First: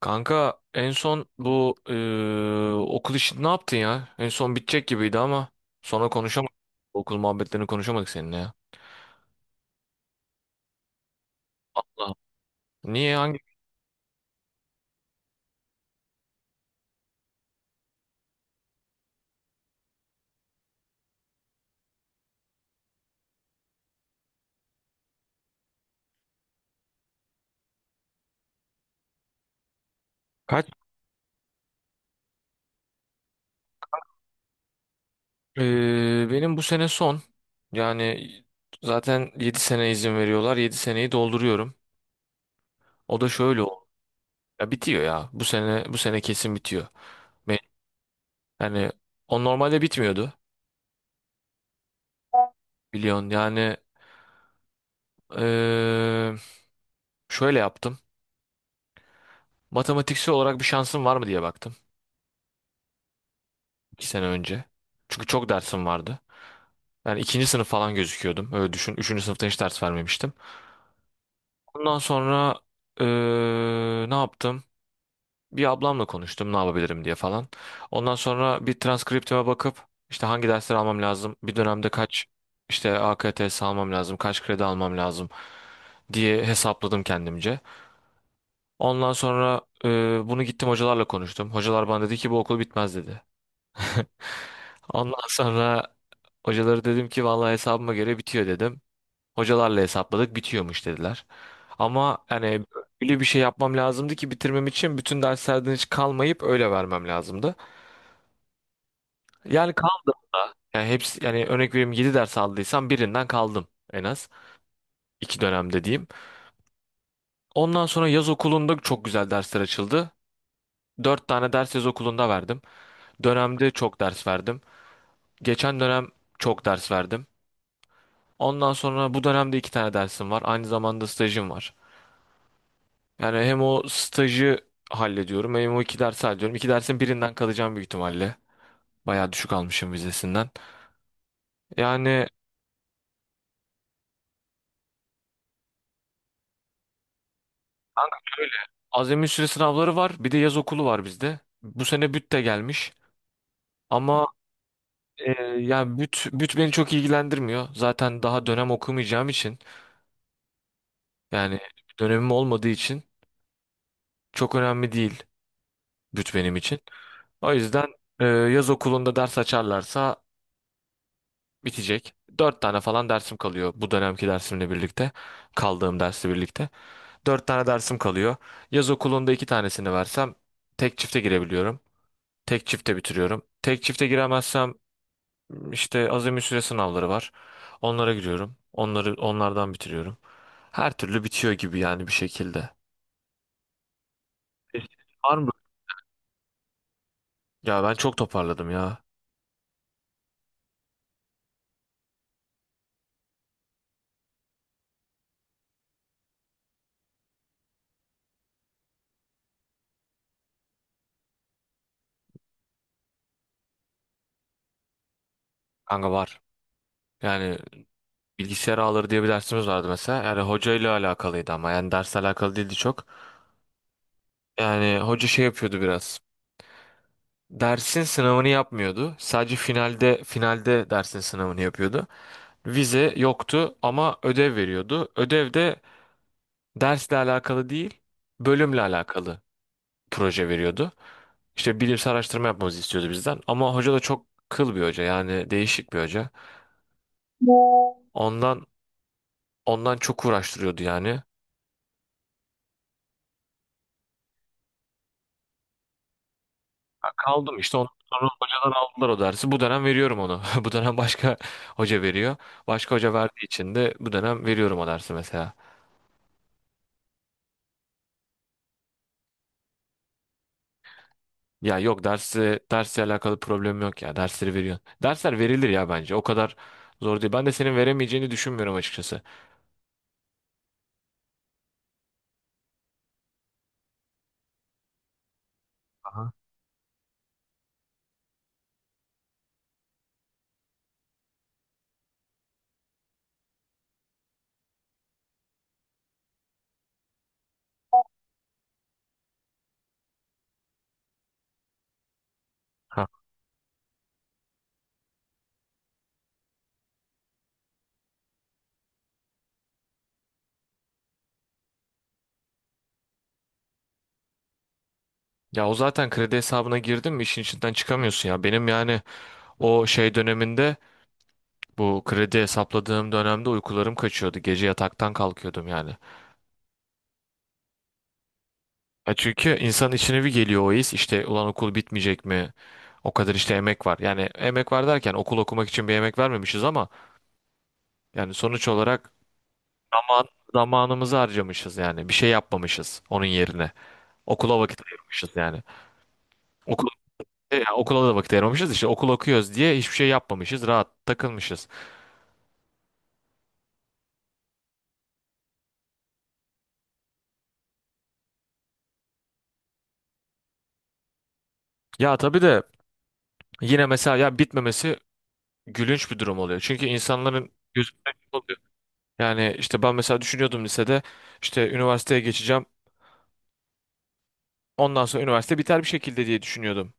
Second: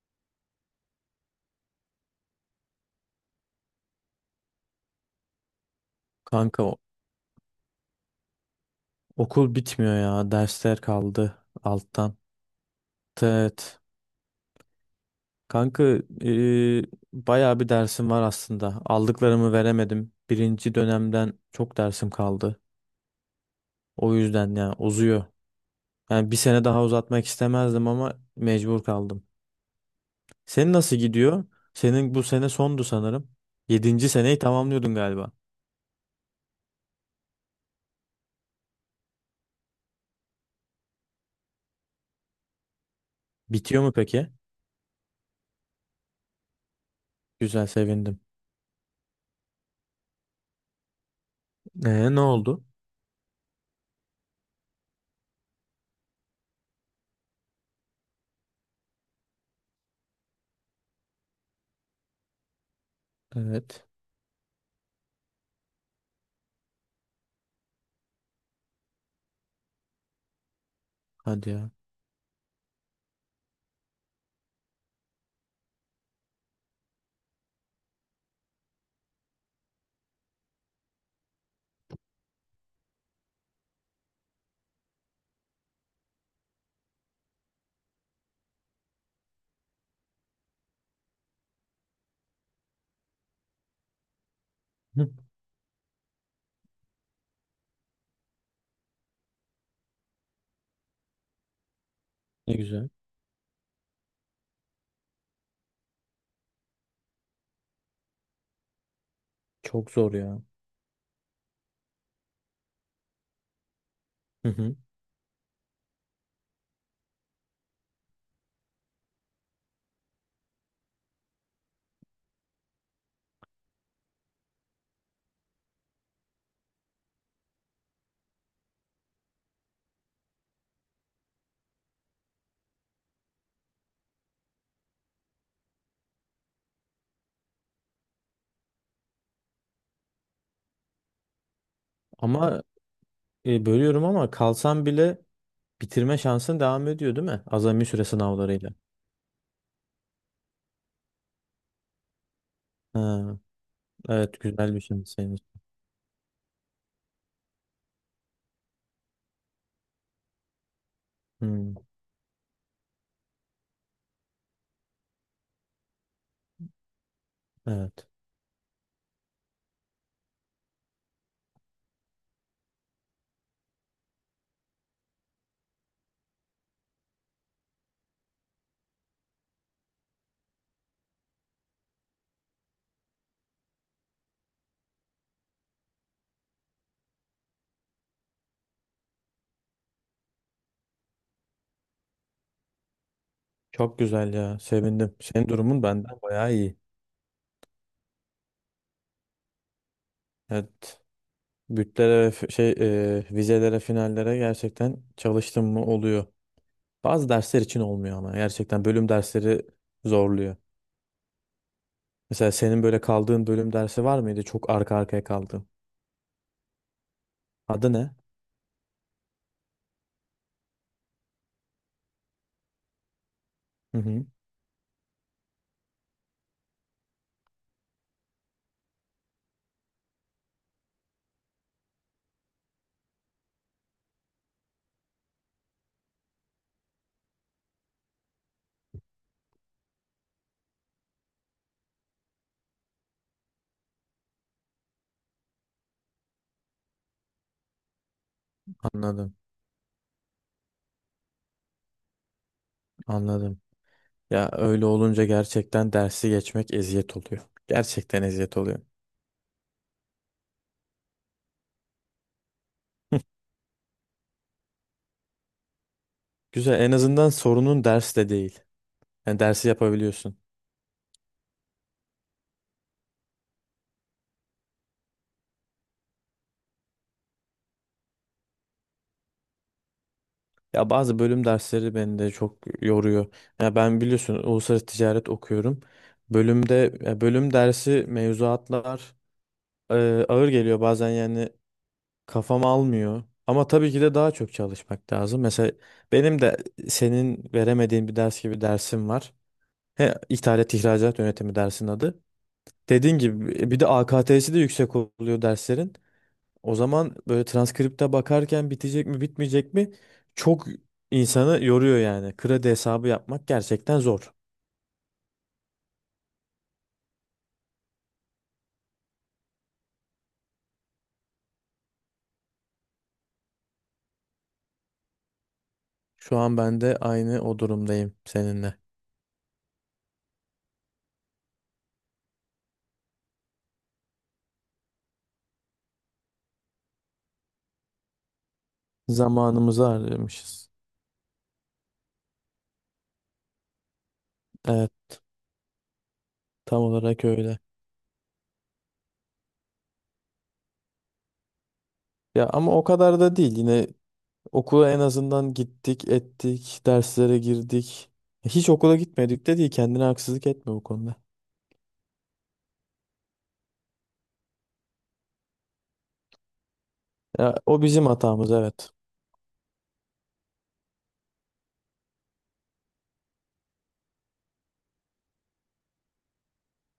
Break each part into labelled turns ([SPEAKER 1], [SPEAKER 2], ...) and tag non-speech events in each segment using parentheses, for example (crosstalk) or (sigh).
[SPEAKER 1] Kanka en son bu okul işini ne yaptın ya? En son bitecek gibiydi ama sonra konuşamadık.
[SPEAKER 2] Kanka
[SPEAKER 1] Okul muhabbetlerini konuşamadık seninle ya.
[SPEAKER 2] okul bitmiyor ya. Dersler kaldı
[SPEAKER 1] Allah.
[SPEAKER 2] alttan.
[SPEAKER 1] Niye hangi
[SPEAKER 2] Evet. Kanka e, bayağı bir dersim var aslında. Aldıklarımı veremedim. Birinci dönemden çok dersim kaldı. O yüzden ya uzuyor. Yani bir sene daha uzatmak istemezdim ama mecbur kaldım.
[SPEAKER 1] kaç?
[SPEAKER 2] Senin nasıl gidiyor? Senin bu sene sondu sanırım. Yedinci seneyi tamamlıyordun galiba.
[SPEAKER 1] Benim bu sene son. Yani zaten 7 sene izin veriyorlar. 7 seneyi dolduruyorum. O da şöyle
[SPEAKER 2] Bitiyor
[SPEAKER 1] oldu.
[SPEAKER 2] mu peki?
[SPEAKER 1] Ya bitiyor ya. Bu sene kesin bitiyor. Ben,
[SPEAKER 2] Güzel, sevindim.
[SPEAKER 1] Yani o normalde bitmiyordu.
[SPEAKER 2] Ne oldu?
[SPEAKER 1] Biliyorsun yani eee, şöyle yaptım. Matematiksel olarak bir şansım var mı diye baktım.
[SPEAKER 2] Evet.
[SPEAKER 1] 2 sene önce. Çünkü çok dersim vardı. Yani ikinci sınıf falan gözüküyordum. Öyle düşün. Üçüncü sınıfta hiç ders vermemiştim.
[SPEAKER 2] Hadi ya.
[SPEAKER 1] Ondan sonra eee, ne yaptım? Bir ablamla konuştum ne yapabilirim diye falan. Ondan sonra bir transkriptime bakıp işte hangi dersleri almam lazım, bir dönemde kaç işte AKTS almam lazım, kaç kredi almam lazım diye hesapladım kendimce. Ondan sonra bunu gittim hocalarla konuştum. Hocalar bana dedi ki bu okul bitmez dedi. (laughs)
[SPEAKER 2] Hı.
[SPEAKER 1] Ondan sonra hocaları dedim ki vallahi hesabıma göre bitiyor dedim. Hocalarla hesapladık bitiyormuş dediler. Ama yani
[SPEAKER 2] Ne güzel.
[SPEAKER 1] öyle bir şey yapmam lazımdı ki bitirmem için bütün derslerden hiç kalmayıp öyle vermem lazımdı. Yani
[SPEAKER 2] Çok zor ya.
[SPEAKER 1] yani hepsi yani örnek vereyim 7 ders aldıysam birinden kaldım en az.
[SPEAKER 2] Hı hı.
[SPEAKER 1] 2 dönemde diyeyim. Ondan sonra yaz okulunda çok güzel dersler açıldı. Dört tane ders yaz okulunda verdim. Dönemde çok ders verdim. Geçen dönem çok ders verdim. Ondan sonra bu dönemde iki tane dersim var. Aynı zamanda stajım var. Yani hem o stajı hallediyorum hem o iki dersi hallediyorum. İki dersin birinden kalacağım büyük ihtimalle. Bayağı düşük almışım vizesinden. Yani
[SPEAKER 2] Ama bölüyorum ama kalsan bile bitirme şansın devam ediyor değil mi? Azami süre sınavlarıyla.
[SPEAKER 1] azami süre sınavları var. Bir de yaz okulu var bizde. Bu sene büt de gelmiş.
[SPEAKER 2] Ha,
[SPEAKER 1] Ama
[SPEAKER 2] evet, güzel bir şey senin için.
[SPEAKER 1] yani büt beni çok ilgilendirmiyor. Zaten daha dönem okumayacağım için yani
[SPEAKER 2] Hmm,
[SPEAKER 1] dönemim olmadığı için çok önemli değil büt benim için. O yüzden
[SPEAKER 2] evet.
[SPEAKER 1] yaz okulunda ders açarlarsa bitecek. Dört tane falan dersim kalıyor bu dönemki dersimle birlikte. Kaldığım dersle birlikte. Dört tane dersim kalıyor. Yaz okulunda iki tanesini versem tek çifte girebiliyorum. Tek çifte bitiriyorum. Tek çifte giremezsem işte azami süre sınavları var. Onlara giriyorum. Onları onlardan bitiriyorum. Her türlü bitiyor gibi yani bir şekilde.
[SPEAKER 2] Çok güzel ya.
[SPEAKER 1] Peki,
[SPEAKER 2] Sevindim.
[SPEAKER 1] var
[SPEAKER 2] Senin
[SPEAKER 1] mı?
[SPEAKER 2] durumun benden bayağı iyi.
[SPEAKER 1] Ya ben çok toparladım ya.
[SPEAKER 2] Evet. Bütlere ve vizelere, finallere gerçekten çalıştım mı oluyor. Bazı dersler için olmuyor ama gerçekten bölüm dersleri zorluyor. Mesela senin böyle kaldığın bölüm dersi var mıydı? Çok arka arkaya kaldığın.
[SPEAKER 1] Kanka var. Yani
[SPEAKER 2] Adı ne?
[SPEAKER 1] bilgisayar ağları diye bir dersimiz vardı mesela. Yani hocayla alakalıydı ama yani dersle alakalı değildi çok.
[SPEAKER 2] Hı hı.
[SPEAKER 1] Yani hoca şey yapıyordu biraz. Dersin sınavını yapmıyordu. Sadece finalde dersin sınavını yapıyordu. Vize yoktu ama ödev veriyordu. Ödev de dersle alakalı değil, bölümle alakalı proje veriyordu. İşte bilimsel araştırma yapmamızı istiyordu bizden. Ama hoca da çok kıl bir hoca yani değişik bir hoca. Ondan
[SPEAKER 2] Anladım.
[SPEAKER 1] ondan çok uğraştırıyordu yani.
[SPEAKER 2] Anladım. Ya öyle olunca gerçekten dersi geçmek eziyet oluyor.
[SPEAKER 1] Kaldım işte ondan
[SPEAKER 2] Gerçekten
[SPEAKER 1] sonra
[SPEAKER 2] eziyet
[SPEAKER 1] hocadan
[SPEAKER 2] oluyor.
[SPEAKER 1] aldılar o dersi. Bu dönem veriyorum onu. (laughs) Bu dönem başka hoca veriyor. Başka hoca verdiği için de bu dönem veriyorum o dersi mesela.
[SPEAKER 2] Güzel, en azından sorunun ders de değil. Yani dersi yapabiliyorsun.
[SPEAKER 1] Ya yok dersi dersle alakalı problem yok ya. Dersleri veriyorsun. Dersler verilir ya bence. O kadar zor değil. Ben de senin veremeyeceğini düşünmüyorum açıkçası.
[SPEAKER 2] Ya bazı bölüm dersleri beni de çok yoruyor. Ya ben biliyorsun uluslararası ticaret okuyorum.
[SPEAKER 1] Aha.
[SPEAKER 2] Bölümde ya bölüm dersi mevzuatlar e, ağır geliyor bazen yani kafam almıyor. Ama tabii ki de daha çok çalışmak lazım. Mesela benim de senin veremediğin bir ders gibi dersim var. He, ithalat ihracat yönetimi dersin adı.
[SPEAKER 1] Ha.
[SPEAKER 2] Dediğin gibi bir de AKT'si de yüksek oluyor derslerin. O zaman böyle transkripte bakarken bitecek mi bitmeyecek mi çok insanı yoruyor yani. Kredi hesabı yapmak gerçekten zor.
[SPEAKER 1] Ya o zaten kredi hesabına girdin mi işin içinden çıkamıyorsun ya. Benim yani o şey döneminde bu kredi hesapladığım dönemde uykularım kaçıyordu. Gece yataktan kalkıyordum yani.
[SPEAKER 2] Şu an ben de aynı o durumdayım seninle.
[SPEAKER 1] Ya çünkü insanın içine bir geliyor o his. İşte ulan okul bitmeyecek mi? O kadar işte emek var. Yani emek var derken okul okumak için bir emek vermemişiz ama yani sonuç olarak
[SPEAKER 2] Zamanımızı
[SPEAKER 1] zaman,
[SPEAKER 2] harcamışız.
[SPEAKER 1] zamanımızı harcamışız yani. Bir şey yapmamışız onun yerine. Okula vakit
[SPEAKER 2] Evet,
[SPEAKER 1] ayırmışız yani.
[SPEAKER 2] tam
[SPEAKER 1] Okul,
[SPEAKER 2] olarak öyle.
[SPEAKER 1] Yani okula da vakit ayırmamışız. İşte okul okuyoruz diye hiçbir şey yapmamışız. Rahat takılmışız.
[SPEAKER 2] Ya ama o kadar da değil. Yine okula en azından gittik, ettik, derslere girdik. Hiç okula gitmedik de değil. Kendine haksızlık etme bu konuda.
[SPEAKER 1] Ya tabii de yine mesela ya bitmemesi gülünç bir durum oluyor. Çünkü insanların
[SPEAKER 2] Ya, o bizim
[SPEAKER 1] gözünden
[SPEAKER 2] hatamız,
[SPEAKER 1] oluyor.
[SPEAKER 2] evet.
[SPEAKER 1] Yani işte ben mesela düşünüyordum lisede işte üniversiteye geçeceğim. Ondan sonra üniversite biter bir şekilde diye düşünüyordum.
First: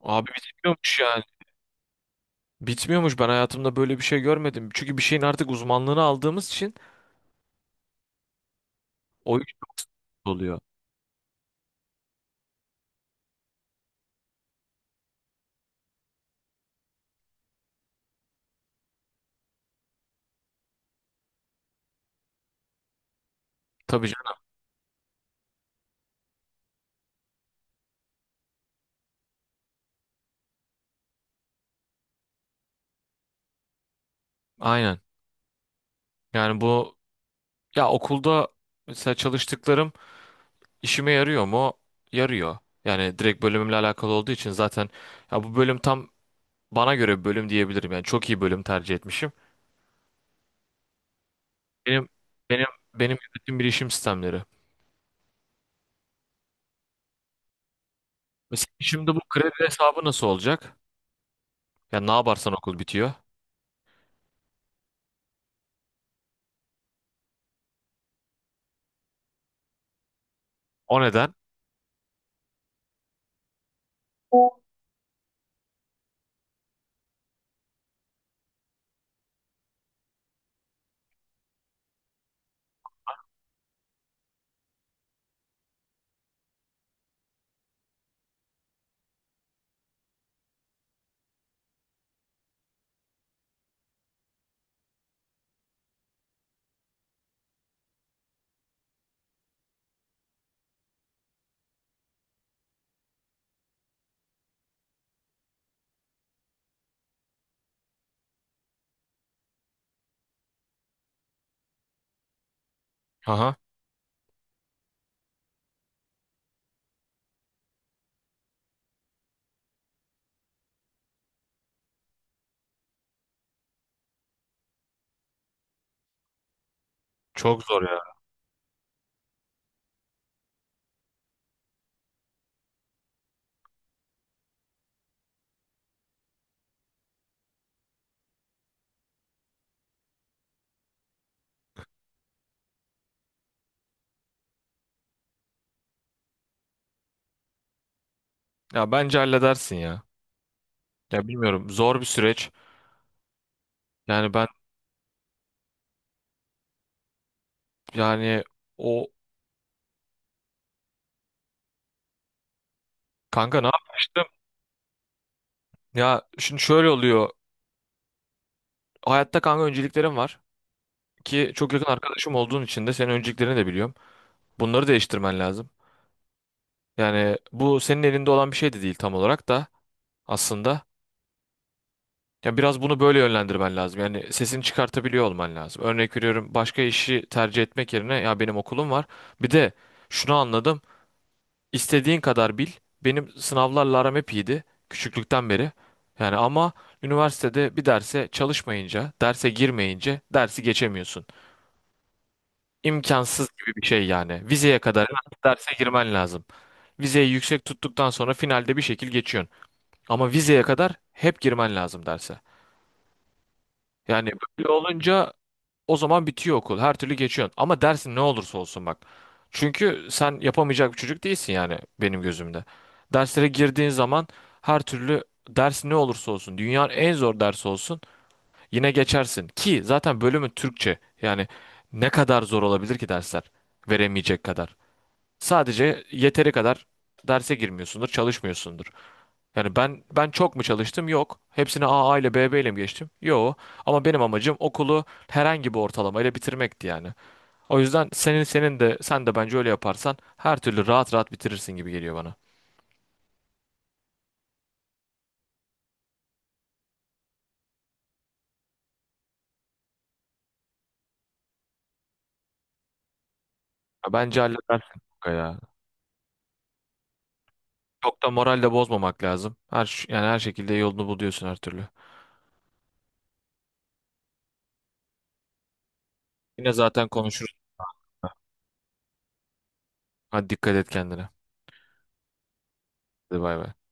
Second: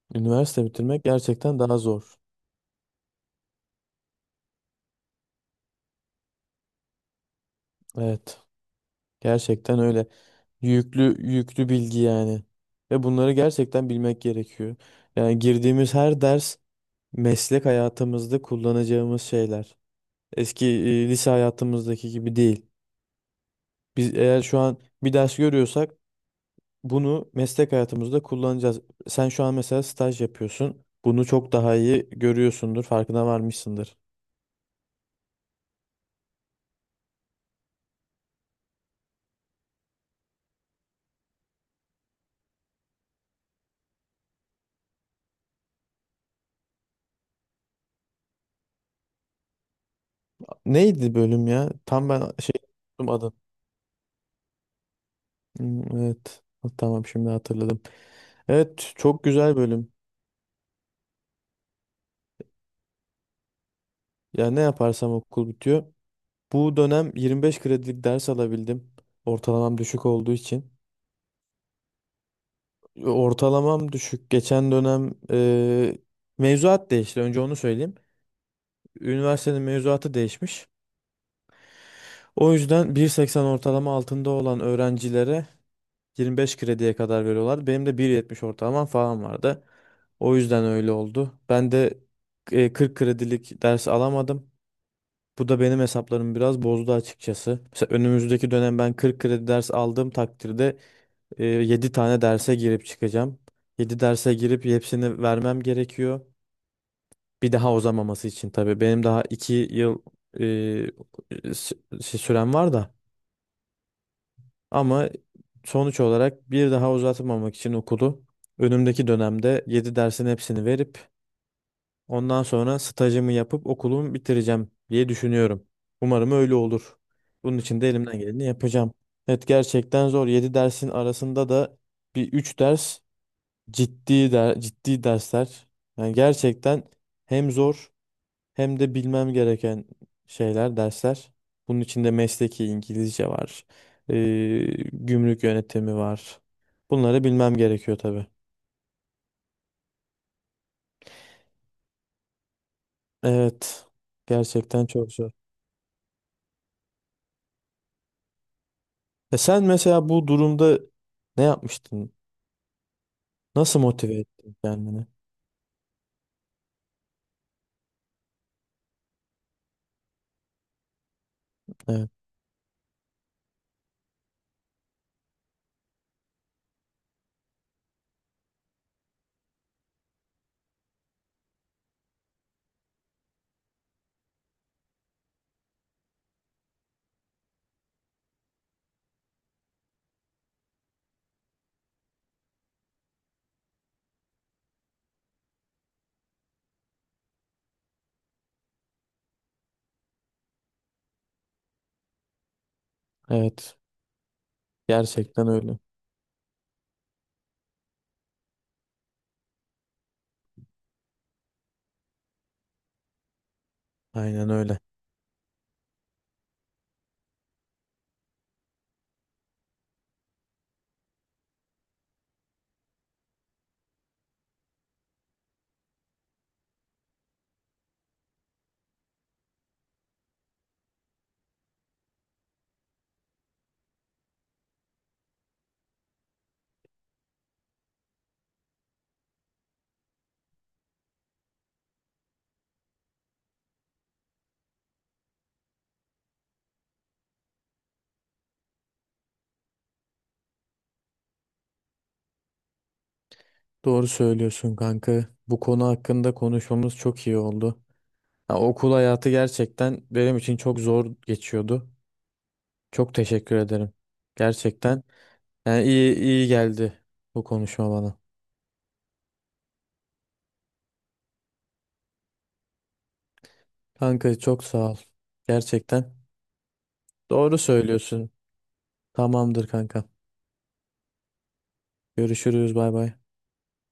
[SPEAKER 1] Abi
[SPEAKER 2] Üniversite
[SPEAKER 1] bitmiyormuş
[SPEAKER 2] bitirmek
[SPEAKER 1] yani.
[SPEAKER 2] gerçekten daha zor.
[SPEAKER 1] Bitmiyormuş. Ben hayatımda böyle bir şey görmedim. Çünkü bir şeyin artık uzmanlığını aldığımız için
[SPEAKER 2] Evet.
[SPEAKER 1] o iş
[SPEAKER 2] Gerçekten öyle.
[SPEAKER 1] oluyor.
[SPEAKER 2] Yüklü yüklü bilgi yani. Ve bunları gerçekten bilmek gerekiyor. Yani girdiğimiz her ders meslek hayatımızda kullanacağımız şeyler. Eski lise hayatımızdaki gibi değil.
[SPEAKER 1] Tabii
[SPEAKER 2] Biz
[SPEAKER 1] canım.
[SPEAKER 2] eğer şu an bir ders görüyorsak bunu meslek hayatımızda kullanacağız. Sen şu an mesela staj yapıyorsun. Bunu çok daha iyi görüyorsundur, farkına varmışsındır.
[SPEAKER 1] Aynen. Yani bu ya okulda mesela çalıştıklarım işime yarıyor mu? Yarıyor. Yani direkt bölümümle alakalı olduğu için zaten ya bu bölüm tam bana göre bir bölüm diyebilirim. Yani çok iyi bölüm tercih etmişim.
[SPEAKER 2] Neydi bölüm ya?
[SPEAKER 1] Benim
[SPEAKER 2] Tam ben şey
[SPEAKER 1] benim benim
[SPEAKER 2] unuttum.
[SPEAKER 1] yönetim bilişim sistemleri.
[SPEAKER 2] Hmm, evet. Ha, tamam, şimdi hatırladım.
[SPEAKER 1] Mesela
[SPEAKER 2] Evet,
[SPEAKER 1] şimdi bu
[SPEAKER 2] çok
[SPEAKER 1] kredi
[SPEAKER 2] güzel bölüm.
[SPEAKER 1] hesabı nasıl olacak? Ya ne yaparsan okul bitiyor.
[SPEAKER 2] Ya ne yaparsam okul bitiyor. Bu dönem 25 kredilik ders alabildim. Ortalamam düşük olduğu için.
[SPEAKER 1] O neden?
[SPEAKER 2] Ortalamam düşük. Geçen dönem mevzuat değişti. Önce onu söyleyeyim. Üniversitenin mevzuatı değişmiş. O yüzden 1,80 ortalama altında olan öğrencilere 25 krediye kadar veriyorlar. Benim de 1,70 ortalamam falan vardı. O yüzden öyle oldu. Ben de 40 kredilik ders alamadım. Bu da benim hesaplarımı biraz bozdu açıkçası. Mesela önümüzdeki dönem ben 40 kredi ders aldığım takdirde 7 tane derse girip çıkacağım. 7 derse girip hepsini vermem gerekiyor. Bir daha uzamaması için tabii. Benim daha 2 yıl e, s- sürem var da.
[SPEAKER 1] Aha,
[SPEAKER 2] Ama sonuç olarak bir daha uzatmamak için okulu önümdeki dönemde 7 dersin hepsini verip, ondan sonra stajımı yapıp okulumu bitireceğim diye düşünüyorum. Umarım öyle olur. Bunun
[SPEAKER 1] çok
[SPEAKER 2] için
[SPEAKER 1] zor
[SPEAKER 2] de
[SPEAKER 1] ya.
[SPEAKER 2] elimden geleni yapacağım. Evet, gerçekten zor. 7 dersin arasında da bir 3 ders ciddi ciddi dersler. Yani gerçekten hem zor hem de bilmem gereken şeyler, dersler. Bunun içinde mesleki İngilizce var. Ee, Gümrük yönetimi var. Bunları bilmem gerekiyor tabii.
[SPEAKER 1] Ya bence halledersin ya. Ya bilmiyorum zor bir süreç.
[SPEAKER 2] Evet.
[SPEAKER 1] Yani
[SPEAKER 2] Gerçekten çok zor.
[SPEAKER 1] yani o
[SPEAKER 2] Sen mesela bu durumda ne yapmıştın?
[SPEAKER 1] kanka ne
[SPEAKER 2] Nasıl motive
[SPEAKER 1] yapmıştım?
[SPEAKER 2] ettin kendini?
[SPEAKER 1] Ya şimdi şöyle oluyor. Hayatta kanka önceliklerim var ki çok yakın
[SPEAKER 2] Evet,
[SPEAKER 1] arkadaşım olduğun için de senin önceliklerini de biliyorum. Bunları değiştirmen lazım. Yani bu senin elinde olan bir şey de değil tam olarak da aslında. Ya biraz bunu böyle yönlendirmen lazım. Yani sesini çıkartabiliyor olman lazım. Örnek veriyorum başka işi tercih etmek yerine ya benim okulum var. Bir de şunu anladım. İstediğin kadar bil. Benim sınavlarla aram hep iyiydi. Küçüklükten beri. Yani ama üniversitede bir derse çalışmayınca, derse girmeyince dersi geçemiyorsun. İmkansız gibi
[SPEAKER 2] evet.
[SPEAKER 1] bir şey yani. Vizeye kadar hemen
[SPEAKER 2] Gerçekten
[SPEAKER 1] derse
[SPEAKER 2] öyle.
[SPEAKER 1] girmen lazım. Vizeyi yüksek tuttuktan sonra finalde bir şekil geçiyorsun. Ama vizeye kadar hep girmen lazım derse. Yani
[SPEAKER 2] Aynen
[SPEAKER 1] böyle
[SPEAKER 2] öyle.
[SPEAKER 1] olunca o zaman bitiyor okul. Her türlü geçiyorsun. Ama dersin ne olursa olsun bak. Çünkü sen yapamayacak bir çocuk değilsin yani benim gözümde. Derslere girdiğin zaman her türlü ders ne olursa olsun, dünyanın en zor dersi olsun yine geçersin. Ki zaten bölümün Türkçe. Yani ne kadar zor olabilir ki dersler? Veremeyecek kadar. Sadece yeteri kadar derse girmiyorsundur, çalışmıyorsundur. Yani ben çok mu çalıştım? Yok. Hepsini A A ile B B ile mi geçtim? Yok. Ama benim amacım okulu herhangi bir ortalamayla bitirmekti yani. O yüzden senin de sen de bence öyle yaparsan her türlü rahat rahat bitirirsin gibi geliyor bana.
[SPEAKER 2] Doğru söylüyorsun kanka. Bu konu hakkında konuşmamız çok iyi oldu. Ya, okul hayatı gerçekten benim için çok zor geçiyordu. Çok teşekkür ederim.
[SPEAKER 1] Ya bence halledersin
[SPEAKER 2] Gerçekten,
[SPEAKER 1] kanka ya.
[SPEAKER 2] yani iyi iyi geldi bu konuşma bana.
[SPEAKER 1] Çok da moral de bozmamak lazım. Yani her şekilde yolunu buluyorsun her türlü.
[SPEAKER 2] Kanka çok sağ ol. Gerçekten.
[SPEAKER 1] Yine zaten konuşuruz.
[SPEAKER 2] Doğru söylüyorsun. Tamamdır kanka.
[SPEAKER 1] Hadi dikkat et kendine.
[SPEAKER 2] Görüşürüz. Bay bay.
[SPEAKER 1] Hadi bay bay.